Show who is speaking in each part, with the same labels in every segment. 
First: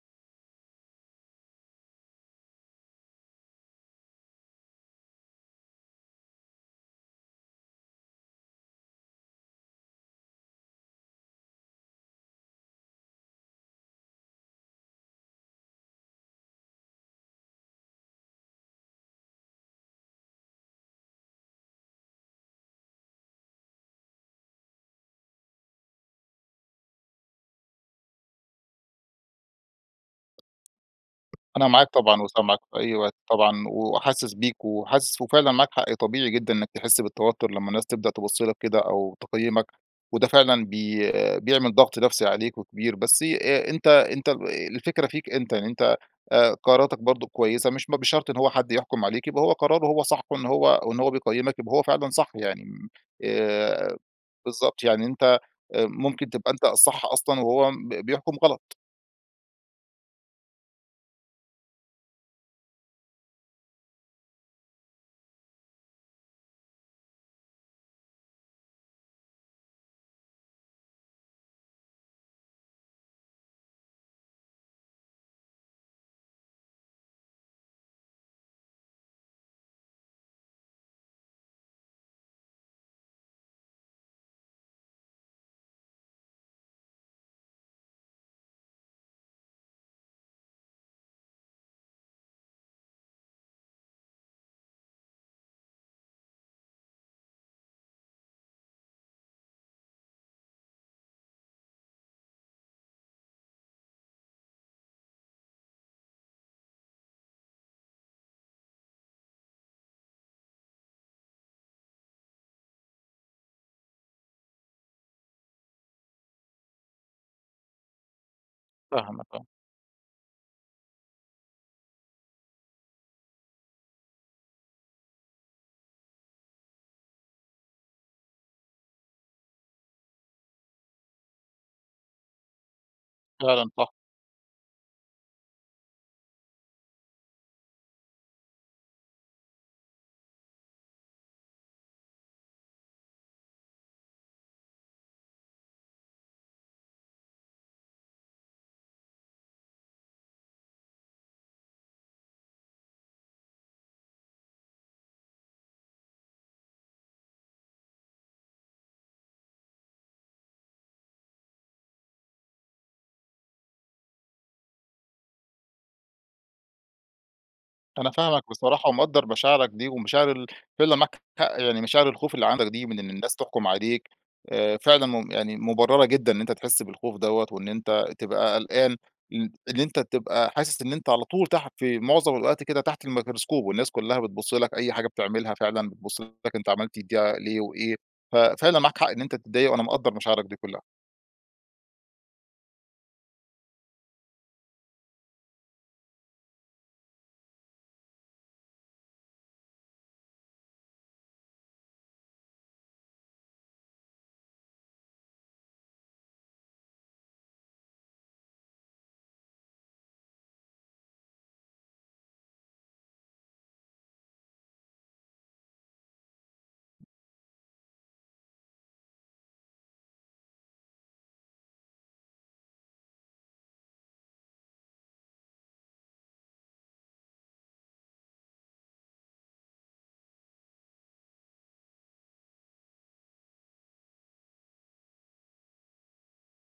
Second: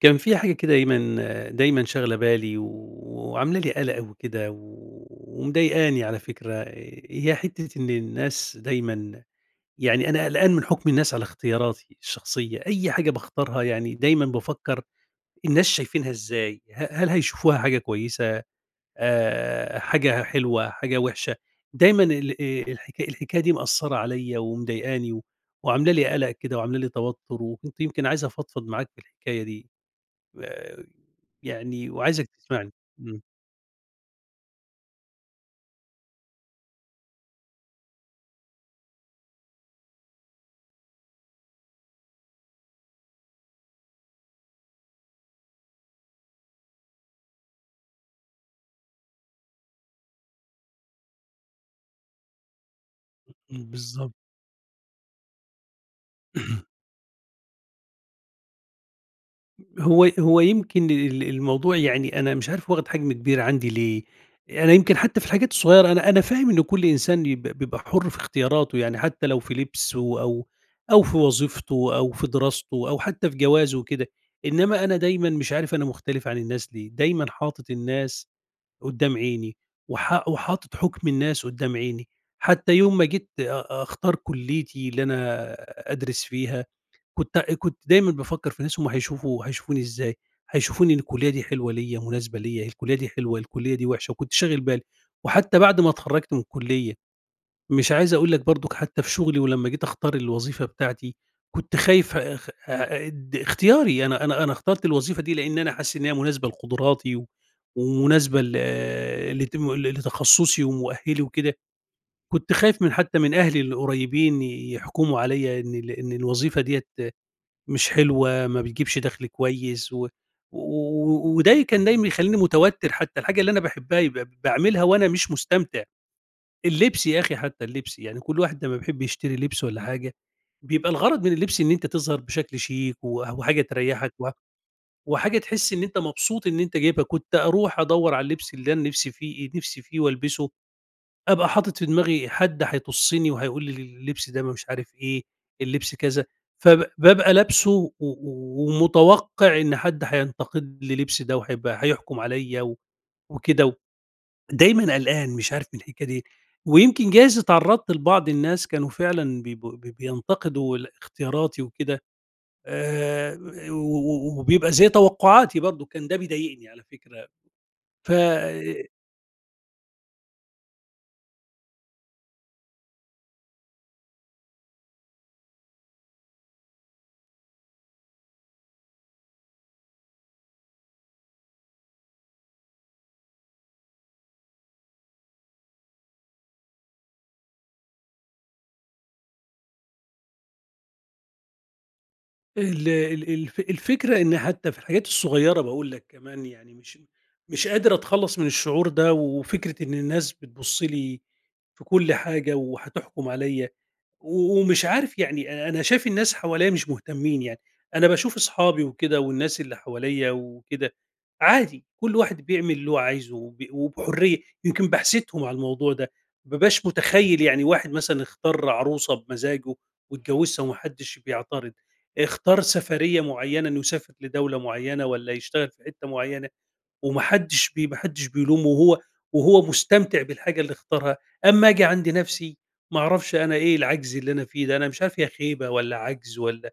Speaker 1: كان في حاجة كده دايمًا دايمًا شاغلة بالي و وعاملة لي قَلَق وكده و ومضايقني على فكرة، هي حتّة إن الناس دايمًا يعني أنا قلقان من حُكم الناس على اختياراتي الشخصية، أي حاجة باختارها يعني دايمًا بافكّر الناس شايفينها إزاي؟ ه هل هيشوفوها حاجة كويسة، آآ حاجة حلوة، حاجة وِحشة؟ دايمًا ال آآ الح الحكاية دي مأثّرة عليّا ومضايقاني و وعاملة لي قَلَق كده وعاملة لي توتُّر وكنت يمكن عايز أفضفض معاك في الحكاية دي. آآ
Speaker 2: أنا معاك
Speaker 1: يعني
Speaker 2: طبعًا
Speaker 1: وعايزك
Speaker 2: وسامعك
Speaker 1: تسمعني
Speaker 2: في أي وقت
Speaker 1: إمم.
Speaker 2: طبعًا وحاسِس بيك و وحاسِس وفعلًا معاك حق طبيعي جدًا إنّك تحِس بالتوتُّر لمّا الناس تبدأ تِبُص لك كده أو تقيّمَك وده فعلًا بي بيعمل ضَغْط نَفْسي عليك وكبير، بس آآ، أنت أنت آآ الفكرة فيك أنت، يعني أنت آآ قراراتك برضه كويسة، مش ب بشرط إن هو حد يحكُم عليك يبقى هو قراره هو صح وإنه هو وإنه هو بيقيّمك يبقى هو فعلًا صح. يعني
Speaker 1: إمم، إمم
Speaker 2: آآ
Speaker 1: بالضبط.
Speaker 2: بالضبط، يعني أنت آآ، ممكن تبقى
Speaker 1: اهم.
Speaker 2: أنت الصح أصلًا وهو ب بيحكُم غلط.
Speaker 1: هو هو يمكن ال الموضوع يعني أنا مش عارف واخد حجم كبير عندي ليه، أنا يمكن حتى في الحاجات الصغيّرة، أنا أنا فاهم إنه كُلّ إنسان ب بيبقى حُر في اختياراته، يعني حتى لو في لِبسه أو أو في وظيفته أو في دراسته أو حتى في جوازه وكده، إنما أنا دايمًا مش عارف أنا مختلف عن الناس ليه، دايمًا حاطط الناس قدّام عيني، وحا وحاطط حُكم الناس قدّام عيني، حتى يوم ما جيت أ أختار كُلِّيتي اللي أنا أدرس فيها، كت كنت دايمًا بافكر في ناس هُم هيشوفوا هيشوفوني إزاي، هيشوفوني إن الكُلِّيَّة دي حلوة ليَّ، مناسبة ليَّ، الكُلِّيَّة دي حلوة، الكُلِّيَّة دي وحشة، وكنت شاغل بالي، وحتى بعد ما اتخرَّجت من الكُلِّيَّة، مش عايز أقول لك برضك حتى في شغلي، ولمّا جيت أختار الوظيفة بتاعتي، كنت خايف آآ، اد اختياري، أنا أنا أنا اخترت الوظيفة دي لأن أنا حاسس إن هي مناسبة لقدراتي و ومناسبة ل لتم لتخصصي ومؤهلي وكده، كنت خايف من حتى من أهلي القريّبين يحكموا عليّا إن ال إن الوظيفة ديَّة مش حلوة، ما بيجيبش
Speaker 2: فاهمك
Speaker 1: دخل
Speaker 2: آه.
Speaker 1: كويس، و وده كان دايمًا يخلّيني متوتر، حتى الحاجة اللي أنا باحبها يبقى ب باعملها وأنا مش مستمتع. اللبس يا أخي حتى، اللبس، يعني كُلّ واحد لمّا بيحب يشتري لِبس والّا حاجة، بيبقى الغرض من اللبس إن أنت تظهر بشكل شيك وح وحاجة
Speaker 2: فعلًا صح.
Speaker 1: تريّحَك و وحاجة تحس إن أنت مبسوط إن أنت جايبها، كنت أروح أدوّر على اللبس اللي أنا نِفسي فيه نِفسي فيه والبِسه، أبقى حاطط في دماغي حد هيطُسّني وهيقول لي اللبس ده م مش عارف إيه، اللبس كذا، فب بابقى لابسُه و و ومتوقع إن حد هينتقد لي لبسي ده وهيبقى هيحكم عليّا وكده، ودايمًا قلقان مش عارف من الحكاية دي، ويمكن جايز اتعرّضت لبعض الناس كانوا فعلًا بيب بينتقدوا ال اختياراتي وكده. آآ، و و وبيبقى زي توقعاتي برضك كان ده بيضايقني على فكرة،
Speaker 2: أنا
Speaker 1: ف
Speaker 2: فاهمك بصراحة ومقدّر مشاعرك دي ومشاعر ال فعلًا معاك حق، يعني مشاعر الخوف اللي عندك دي من إن الناس تحكم عليك، آآ، فعلًا م يعني مُبررة جدًا إن أنت تحس بالخوف دوّة وإن أنت تبقى قلقان، ال اللي أنت تبقى حاسس إن أنت على طول تحت، في معظم الاوقات كده، تحت الميكروسكوب، والناس كلّها بتبص لك، أي حاجة بتعملها فعلًا بتبص لك، أنت عملت دي ليه وإيه، ف فعلًا معاك حق إن أنت تتضايق، وأنا مقدّر مشاعرك دي كلّها.
Speaker 1: ال ال الف الفكرة إن حتى في الحاجات الصغيرة، بقول لك كمان يعني، مش مش قادر أتخلَّص من الشعور ده، وفكرة إن الناس بتبُصّ لي في كل حاجة وهتحكُم عليَّا، و ومش عارِف يعني. أنا شايِف الناس حواليَّا مش مهتمِّين يعني، أنا باشوف أصحابي وكده والناس اللي حواليَّا وكده، عادي، كل واحد بيعمل اللي هو عايزه، وب وبحُرية. يمكن باحسدهم على الموضوع ده، ما بابقاش متخيِّل يعني، واحد مثلًا اختار عروسة بمَزَّاجه واتجوَّزها وما حدِّش بيعتَرِض، اختار سَفرية معيَّنة إنه يسافر لدولة معيَّنة، والّا يشتغَل في حتَّة معيَّنة، وما حدِّش بي ما حدِّش بيلومه، وهو وهو مستمتِع بالحاجة اللي اختارها. أمَّا أجي عند نفسي، ما أعرَفش، أنا إيه العجز اللي أنا فيه ده، أنا مش عارِف هي خيبة والّا عجز والّا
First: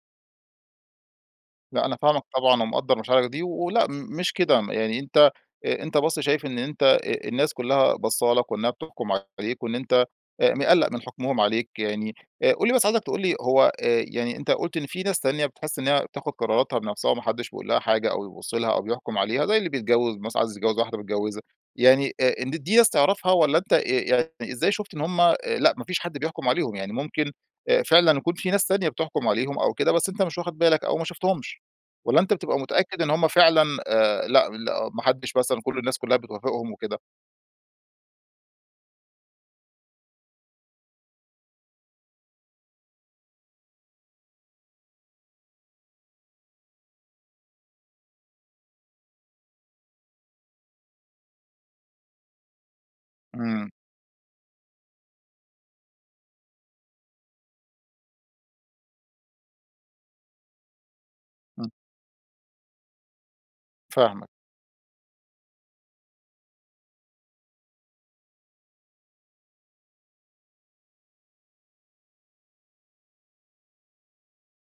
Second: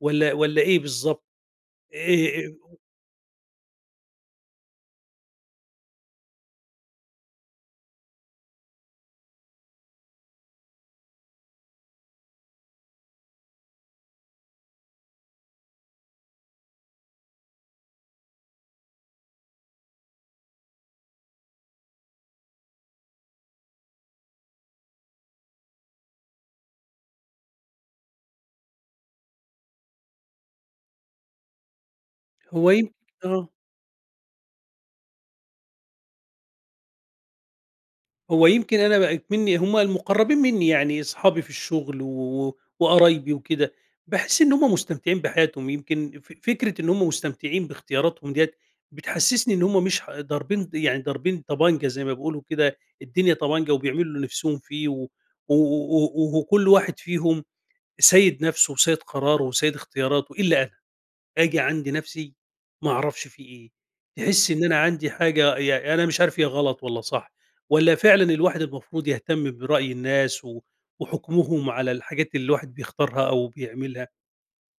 Speaker 1: والّا والّا إيه بالضبط،
Speaker 2: لا، أنا فاهمَك
Speaker 1: آآ
Speaker 2: طبعًا، ومقدِّر مشاعرَك دي. ولأ مش كده، يعني أنتَ أنتَ بس شايِف إن أنتَ آآ، الناس كلها بصَّالك وإنها بتحكُم عليك، وإن أنتَ مقلِق من حكمهم عليك يعني. آآ، قل لي بس، عايزَك تقول لي، هو آآ يعني أنتَ قُلت إن في ناس تانية بتحِس إنها بتاخُد قراراتها بنفسها وما حدِّش بيقولها حاجة، أو يبُصّ لها، أو بيحكُم عليها، زي اللي بيتجوِّز مثلًا، عايِز يتجوِّز واحدة بيتجوِّزها. يعني، آآ، إن دي ناس تعرِفها، ولا أنتَ آآ، يعني، إزاي شُفت إن هُم آآ لا، ما فيش حد بيحكُم عليهم؟ يعني ممكن آآ فعلًا يكون في ناس تانية بتحكُم عليهم أو كده، بس أنتَ مش واخِد بالك، أو ما شفتهمش، والّا أنتَ بتبقى
Speaker 1: هو يم
Speaker 2: متأكد إن هُم
Speaker 1: آه.
Speaker 2: فعلًا آآ، لأ لأ، ما حدِّش مثلًا كل الناس كلها بتوافِقهم وكده؟
Speaker 1: هو يمكن أنا بقى إكمني هُم المقرَّبين مِنِّي يعني، أصحابي في الشغل و و وقرايبي وكده، باحس إن هُم مستمتِعين بحياتهم. يمكن ف فكرة إن هُم مستمتِعين باختياراتهم ديَّة، بتحسِّسني إن هُم مش ح ضاربين يعني ضاربين طَبَنجة، زي ما بيقولوا كده، الدنيا
Speaker 2: إمم.
Speaker 1: طَبَنجة، وبيعملوا اللي نفسهم فيه، و و و و وكل واحد فيهم سيِّد نفسه وسيِّد قراره وسيِّد اختياراته. إلا أنا، آجي
Speaker 2: إمم.
Speaker 1: عند نفسي، ما أعرفش في إيه!
Speaker 2: فاهمك.
Speaker 1: تحس إن أنا عندي حاجة ي يعني، أنا مش عارِف هي غلَط والّا صح، والّا فعلًا الواحد المفروض يهتم برأي الناس و وحُكمهم على الحاجات اللي الواحد بيختارها أو بيعملها،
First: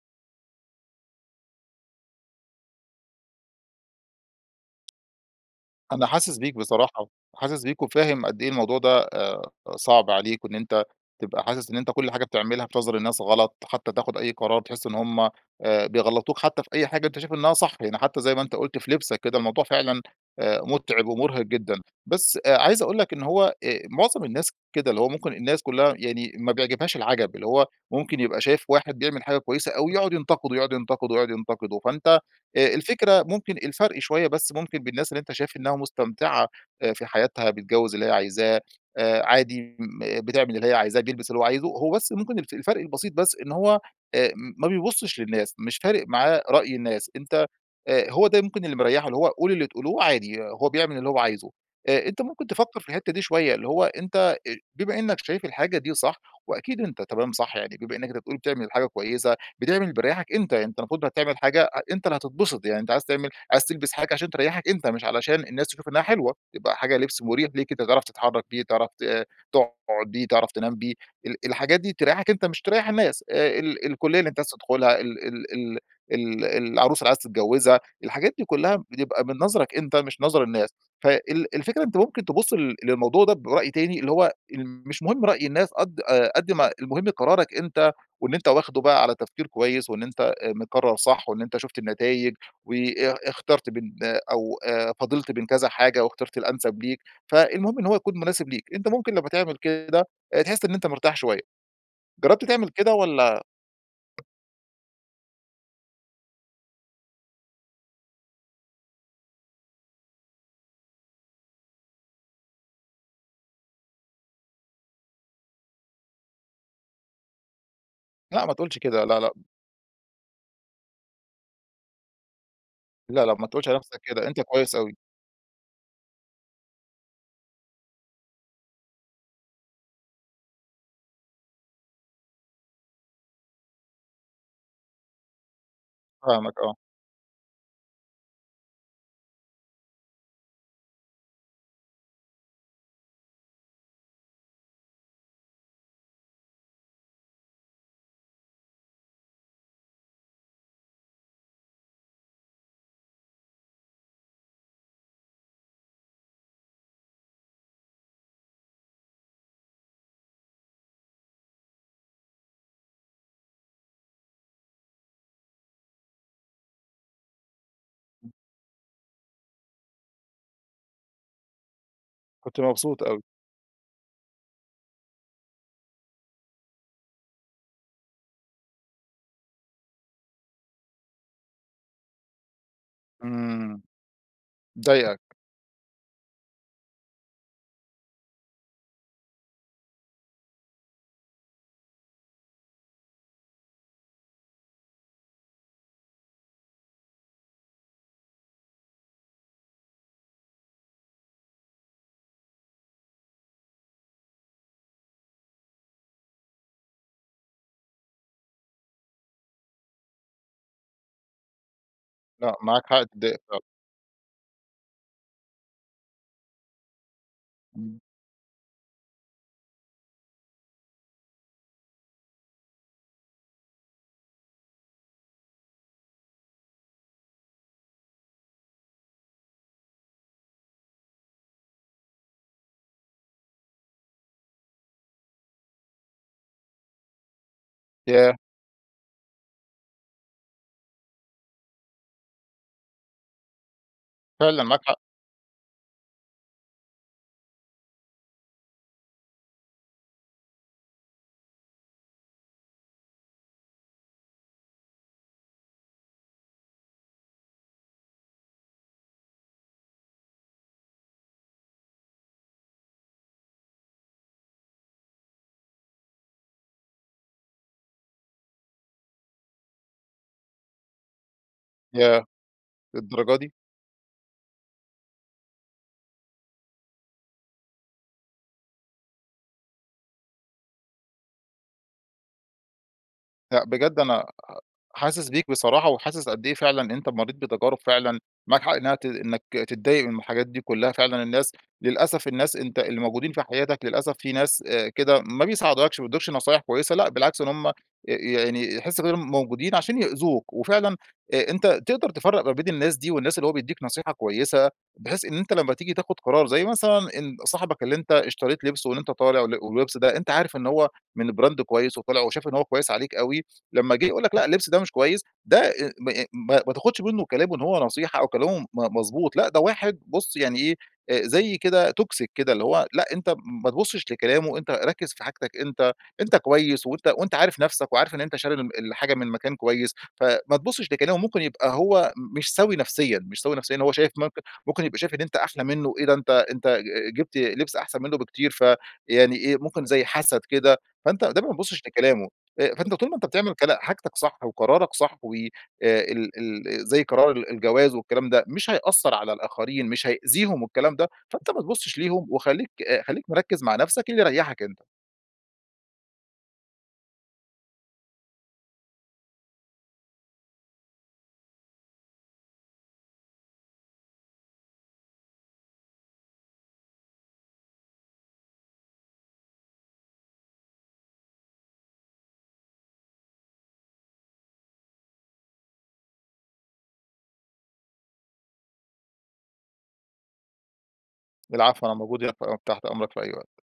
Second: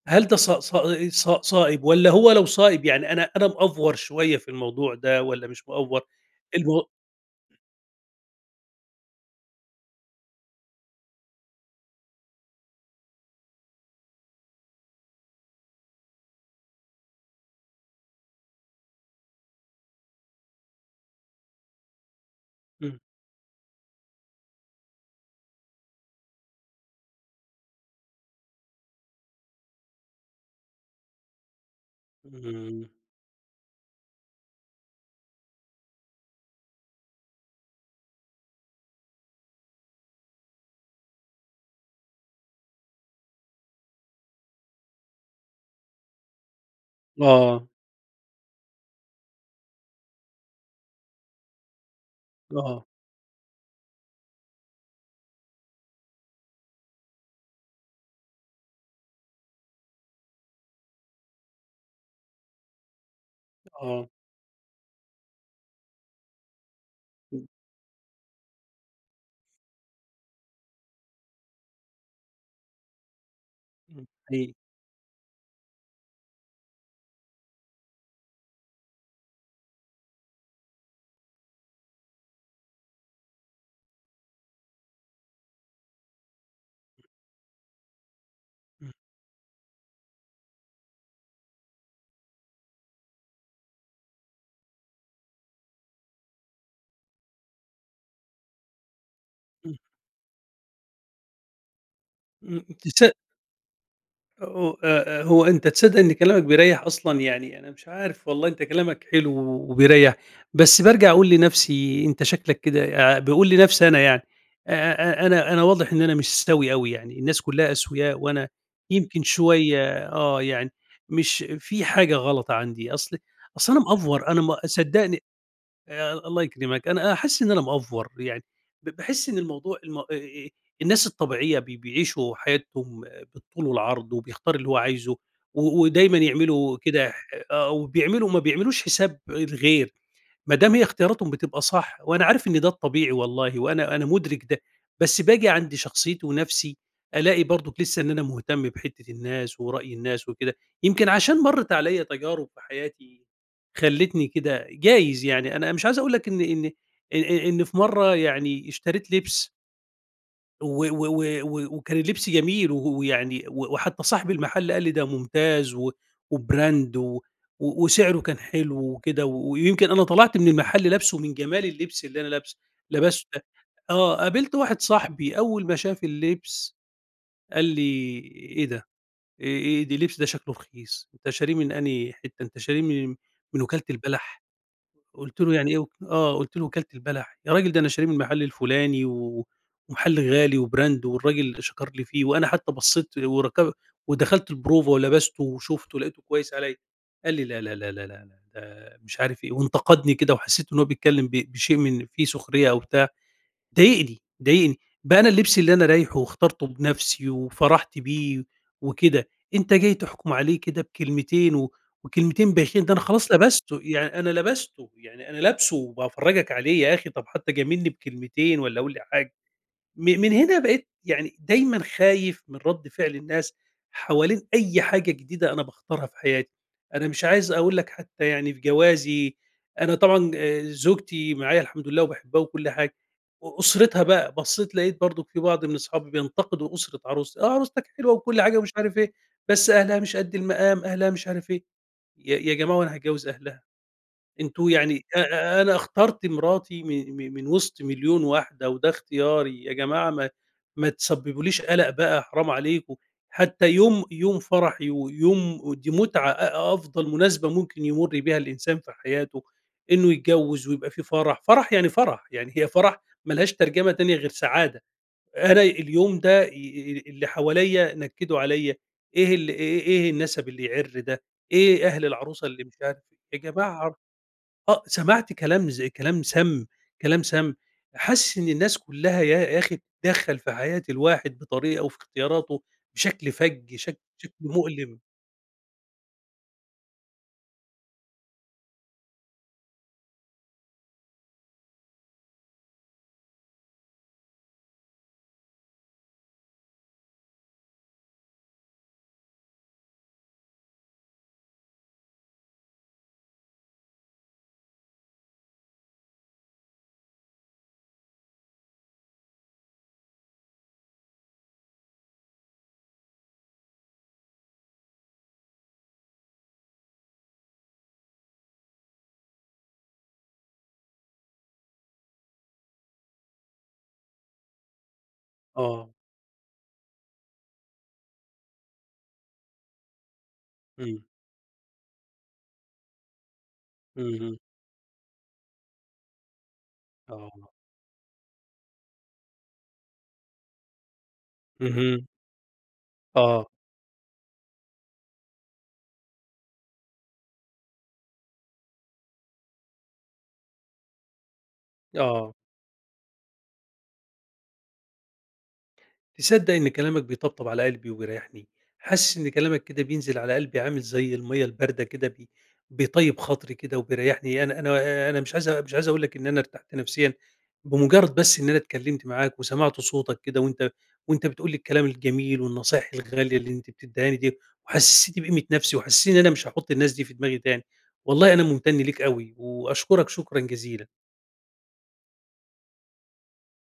Speaker 1: هل ده صا صا آآ، صا صائِب والّا هو لو صائِب، يعني أنا أنا مأفور شوية في الموضوع ده والّا مش مأفور،
Speaker 2: أنا حاسس بيك
Speaker 1: المو
Speaker 2: بصراحة، حاسس بيك وفاهم قد إيه الموضوع ده آآ، صعب عليك، وإن أنتَ تبقى حاسس إن أنتَ كل حاجة بتعملها في نظَر الناس غلَط، حتى تاخُد أي قرار تحس إن هُم آآ، بيغلِّطوك، حتى في أي حاجة أنتَ شايِف إنها صح، يعني حتى زي ما أنتَ قُلت في لِبسَك. كده الموضوع فعلًا آآ، متعِب ومُرهق جدًا. بس عايِز أقول
Speaker 1: إمم.
Speaker 2: لك إن هو آآ، معظم الناس كده، اللي هو ممكن الناس كلّها يعني ما بيعجِبهاش العجَب، اللي هو ممكن يبقى شايِف واحد بيعمل حاجة كويِسة أوي، يقعد ينتقِده، يقعد ينتقِده، يقعد ينتقِده. فأنتَ آآ،
Speaker 1: إمم.
Speaker 2: الفكرة ممكن الفرق شوية بس ممكن بالناس اللي شايِف إنها مستمتِعة في حياتها، بتجوِّز اللي هي عايزاه، آآ، عادي م بتعمل اللي هي عايزاه، بيلبَس اللي هو عايزه. هو بس ممكن الف الفرق البسيط بس، إن هو آآ، ما بيبُصِّش للناس، مش فارق معاه رأي الناس. أنتَ
Speaker 1: آه.
Speaker 2: آآ، هو ده ممكن اللي مريِّحه، اللي هو قولوا اللي تقولوه، عادي هو بيعمل اللي هو عايزه. آآ، أنتَ ممكن تفكر
Speaker 1: آه.
Speaker 2: في الحتَّة دي شوية. اللي هو أنتَ بما إنَّك شايِف الحاجة دي صح، وأكيد أنتَ تمام صح يعني. بما إنَّك أنتَ بتقل بتعمل حاجة كويِسة، بتعمل اللي بيريِّحَك أنتَ. يعني، أنتَ المفروض هتعمل حاجة أنتَ اللي هتتبسط، يعني أنتَ عايِز تعمل عايِز تلبَس
Speaker 1: آه.
Speaker 2: حاجة عشان تريِّحَك أنتَ، مش علشان الناس تشوف إنها حلوة. يبقى حاجة لِبس مريح ليك أنتَ، تعرف تتحرَّك بيه، تعرف ت تقعد بيه، تعرف تنام بيه. ال الحاجات دي تريِّحَك أنتَ، مش تريِّح الناس. آآ، ال ال الكُلِّية اللي أنتَ عايِز
Speaker 1: [unintelligible]
Speaker 2: تدخلها، ال ال ال ال العروسة اللي عايِز تتجوِّزها. الحاجات دي كلها بتبقى من نظرَك أنتَ، مش نظَر الناس. فال الفكرة، أنتَ ممكن تبُصّ ل للموضوع ده برأي تاني، اللي هو مش مهم رأي الناس، قد قد ما المهم قرارك أنتَ، وإن أنتَ
Speaker 1: إمم.
Speaker 2: واخده على تفكير كويِس، وإن أنتَ مقرِّر صح، وإن أنتَ شُفت النتايِج، وا اختَرت بين ده أو آآ، فاضلت بين كذا حاجة واختَرت الأنسَب ليك. فالمهم إن هو يكون مناسب ليك أنتَ. ممكن لمَّا تعمل
Speaker 1: إمم.
Speaker 2: كده تحس إن أنتَ مرتاح شوية. جرَّبت
Speaker 1: إمم
Speaker 2: تعمل كده
Speaker 1: تصد
Speaker 2: والّا؟
Speaker 1: أو آآ، آآ، هو أنتَ تصدَّق إن كلامَك بيريح أصلًا يعني، أنا مش عارِف، والله أنتَ كلامَك حلو و وبيريح. بس بارجع أقول لنفسي: "أنتَ شكلَك كده" باقول لي نفسي أنا يعني: "أ أ أنا أنا واضِح إن أنا مش سوِيّ أوي يعني، الناس كلها أسوياء
Speaker 2: لأ،
Speaker 1: وأنا
Speaker 2: ما تقولش كده، لأ،
Speaker 1: يمكن
Speaker 2: لأ.
Speaker 1: شوية آه يعني، مش في حاجة غلَط عندي"، أصل
Speaker 2: لأ، لأ، ما تقولش
Speaker 1: أصل
Speaker 2: على
Speaker 1: أنا
Speaker 2: نفسك كده،
Speaker 1: مأفور،
Speaker 2: أنت
Speaker 1: أنا ما
Speaker 2: كويس أوي.
Speaker 1: صدِّقني الله يكرِمَك، أنا حاسس إن أنا مأفور يعني. ب باحس إن الموضوع الم آآ، الناس الطبيعية بي بيعِيشوا حياتهم بالطول والعرض، وبيختار اللي هو عايزه، و ودايمًا
Speaker 2: فاهمك، آه.
Speaker 1: يعملوا كده ح آه، وبيعملوا ما بيعملوش حساب الغير، ما دام هي اختياراتهم بتبقى صح. وأنا عارف إن ده الطبيعي والله، وأنا أنا مُدرِك ده، بس باجي عند شخصيَّتي ونفسي، ألاقي برضَك لسَّه إن أنا مهتم بحتَّة الناس ورأي الناس وكده. يمكن عشان مرَّت عليَّا تجارِب في حياتي خلَّتني كده، جايِز يعني. أنا مش عايِز أقول لك إني إني إ إ إن في مرَّة يعني اشتريت لِبس و و و و وكان اللبس جميل، و ويعني وحتى صاحب المحل قال لي ده مُمتاز، و وBrand و وسعره كان حلو وكده، ويمكن أنا طلعت من المحل لابسُه من جمال اللبس اللي أنا لابسُه،
Speaker 2: كنت مبسوط أوي.
Speaker 1: لبستُه ده آه، قابلت واحد صاحبي أول ما شاف اللبس، قال لي إيه ده، آآ آآ ده اللِبس ده شكله رخيص، أنت شارِيه من أنهي حِتّه، أنت شارِيه من من
Speaker 2: إمم،
Speaker 1: وكالة البلح،
Speaker 2: ضايقك.
Speaker 1: قُلت له يعني إيه وك آه، قُلت له وكالة البلح؟ يا راجل ده أنا شاريه من محل الفُلاني، و ومحل غالي وBrand والراجل شكر لي فيه، وأنا حتى بصّيت وركب ودخلت البروفة ولبسته وشوفته، لقيته كويس عليّا، قال لي لا لا لا لا لا لا ده مش عارف إيه، وانتقدني كده وحسيت إنه هو بيتكلم ب بشيء من في سخرية أو بتاع، ضايقني، ضايقني بقي أنا اللبس اللي أنا رايحه واخترته بنفسي وفَرَحت بيه وكده، أنت جاي تحكُم عليه كده بكلمتين، و وكلمتين
Speaker 2: لأ، معاك
Speaker 1: بايخين، ده أنا
Speaker 2: حق
Speaker 1: خلاص
Speaker 2: تضايق فعلًا.
Speaker 1: لبستُه، يعني أنا لبستُه، يعني أنا لابسُه وبافرجك عليه، يا أخي طب حتى جاملني
Speaker 2: امم.
Speaker 1: بكلمتين والّا قولي حاجه، م من هنا بقيت يعني دايمًا خايف من رَدّ فعل الناس، حوالين أي حاجة جديدة أنا باختارها في حياتي، أنا مش عايز أقول لك حتى يعني في جوازي أنا طبعًا آآ زوجتي معايا الحمد لله وباحبها وكُلّ حاجة، أ أُسرتها بقى بصّيت لقيت برضه في بعض من أصحابي بينتقدوا أُسرة عروستي آه، عروستك حلوة
Speaker 2: ياه!
Speaker 1: وكُلّ حاجة ومش عارف إيه، بس أهلها مش قد المقام، أهلها مش عارف إيه، يا يا جماعة هو أنا هاتجوز أهلها؟
Speaker 2: فعلًا،
Speaker 1: أنتم
Speaker 2: معاك حق.
Speaker 1: يعني أ أ أنا اخترت مرَاتي من م من وسط 1.000.000 واحدة، وده إختياري، يا جماعة ما ما تسببوليش قلق بقى حرام عليكم، حتّى يوم يوم فرحي، ويوم ودي مُتعة أ أفضل مُناسبة ممكن يمُر بيها الإنسان في حياته، إنه يتجوز ويبقى في فرح، فرح يعني فرح، يعني هي فرح ما لهاش ترجمة تانية غير سعادة، أنا اليوم ده ي ي اللي حواليّا نكدوا عليّا، إيه ال إيه إيه النسب اللي يعر ده؟! إيه أهل
Speaker 2: ياه!
Speaker 1: العروسة اللي مش عارف
Speaker 2: للدرجة
Speaker 1: يا
Speaker 2: دي؟!
Speaker 1: جماعة آه، سمعت كلام زي كلام سام كلام سام، حاسِس إن الناس كُلّها يا أخي بتتدخل في حياة الواحد بطريقة وفي اختياراته، بشكل
Speaker 2: لأ،
Speaker 1: فج شكل
Speaker 2: بجد أنا آآ
Speaker 1: شكل مؤلم.
Speaker 2: حاسس بيك بصراحة، وحاسس قد إيه فعلًا أنت مريت بتجارب فعلًا، معاك حق إنها ت إنك تتضايق من الحاجات دي كُلّها، فعلاً الناس للأسف الناس أنت اللي موجودين في حياتك للأسف في ناس آآ كده ما بيساعدوكش ما بيدوكش نصايح كويسة لأ، بالعكس إن هُم يعني ي يحس بإنهم موجودين عشان يأذوك، وفعلًا آآ أنت تقدر تفرّق ما بين الناس دي، والناس اللي هو بيديك نصيحة كويسة، بحيث إن أنت لما تيجي تأخُد قرار، زي مثلًا ال صاحبك اللي أنت اشتريت لبسه، وإن أنت طالع، وال واللبس ده، أنت عارف إن هو من Brand كويس وطلع، وشاف إن هو كويس عليك أوي، لمّا جه يقول لك لأ، اللبس ده مش كويس، ده آآ م م ما تاخدش منُه كلامُه إن هو نصيحة، أو كلامُه مضبوط لأ، ده واحد بُص يعني إيه، آآ زي كده Toxic كده اللي هو لأ، أنت ما تبُصّش لكلامُه، وأنت ركز في حاجتك
Speaker 1: آه.
Speaker 2: أنت أنت كويس، وأنت وأنت عارف نفسك، وعارف إن أنت شاري من ال الحاجة من مكان كويس، ف ما تبُصّش
Speaker 1: إمم.
Speaker 2: لكلامُه، ممكن يبقى هو م مش سَوِي نفسيًا، مش سَوِي نفسيًا، إن هو شايف
Speaker 1: اهم.
Speaker 2: ممكن ممكن يبقى شايف إن أنت أحلى مِنُّه إيه، ده أنت أنت ج جبت
Speaker 1: آه.
Speaker 2: لبس أحسن مِنُّه بكتير، ف يعني إيه ممكن زي حسد كده، فأنت ده ما تبُصّش
Speaker 1: اهم.
Speaker 2: لكلامُه، آآ فأنت طول ما أنت
Speaker 1: آه.
Speaker 2: بتعمل كلا حاجتك صح وقرارك صح، وآآ ال ال زي قرار ال الجواز والكلام ده، مش هيأثر على الآخرين، مش هيأذيهم والكلام ده، فأنت ما تبُصّش ليهم،
Speaker 1: آه.
Speaker 2: وخلّيك آآ خلّيك مِركّز مع نفسك، اللي يريحك أنت.
Speaker 1: تصدق إن كلامك بيطبطب على قلبي وبيريحني، حاسِس إن كلامك كده بينزِل على قلبي عامل زي المَيّة الباردة كده بي بيطيّب خاطري كده وبيريحني، يعني أنا أنا أنا مش عايز مش عايز أقولك إن أنا أرتحت نفسيًا بمُجرد بس إن أنا اتكلمت معاك، وسمعت صوتك كده، وأنت وأنت بتقول لي الكلام الجميل، والنصايح الغالية اللي أنت بتديهني ديّة، وحسِستني بقيمة نفسي، وحسيت إن أنا مش هاحُطّ الناس دي في دماغي تاني، والله أنا مُمتن ليك أوي، وأشكرك شكرًا جزيلًا.
Speaker 2: العفو، أنا موجود هنا ف تحت أمرك في أي وقت.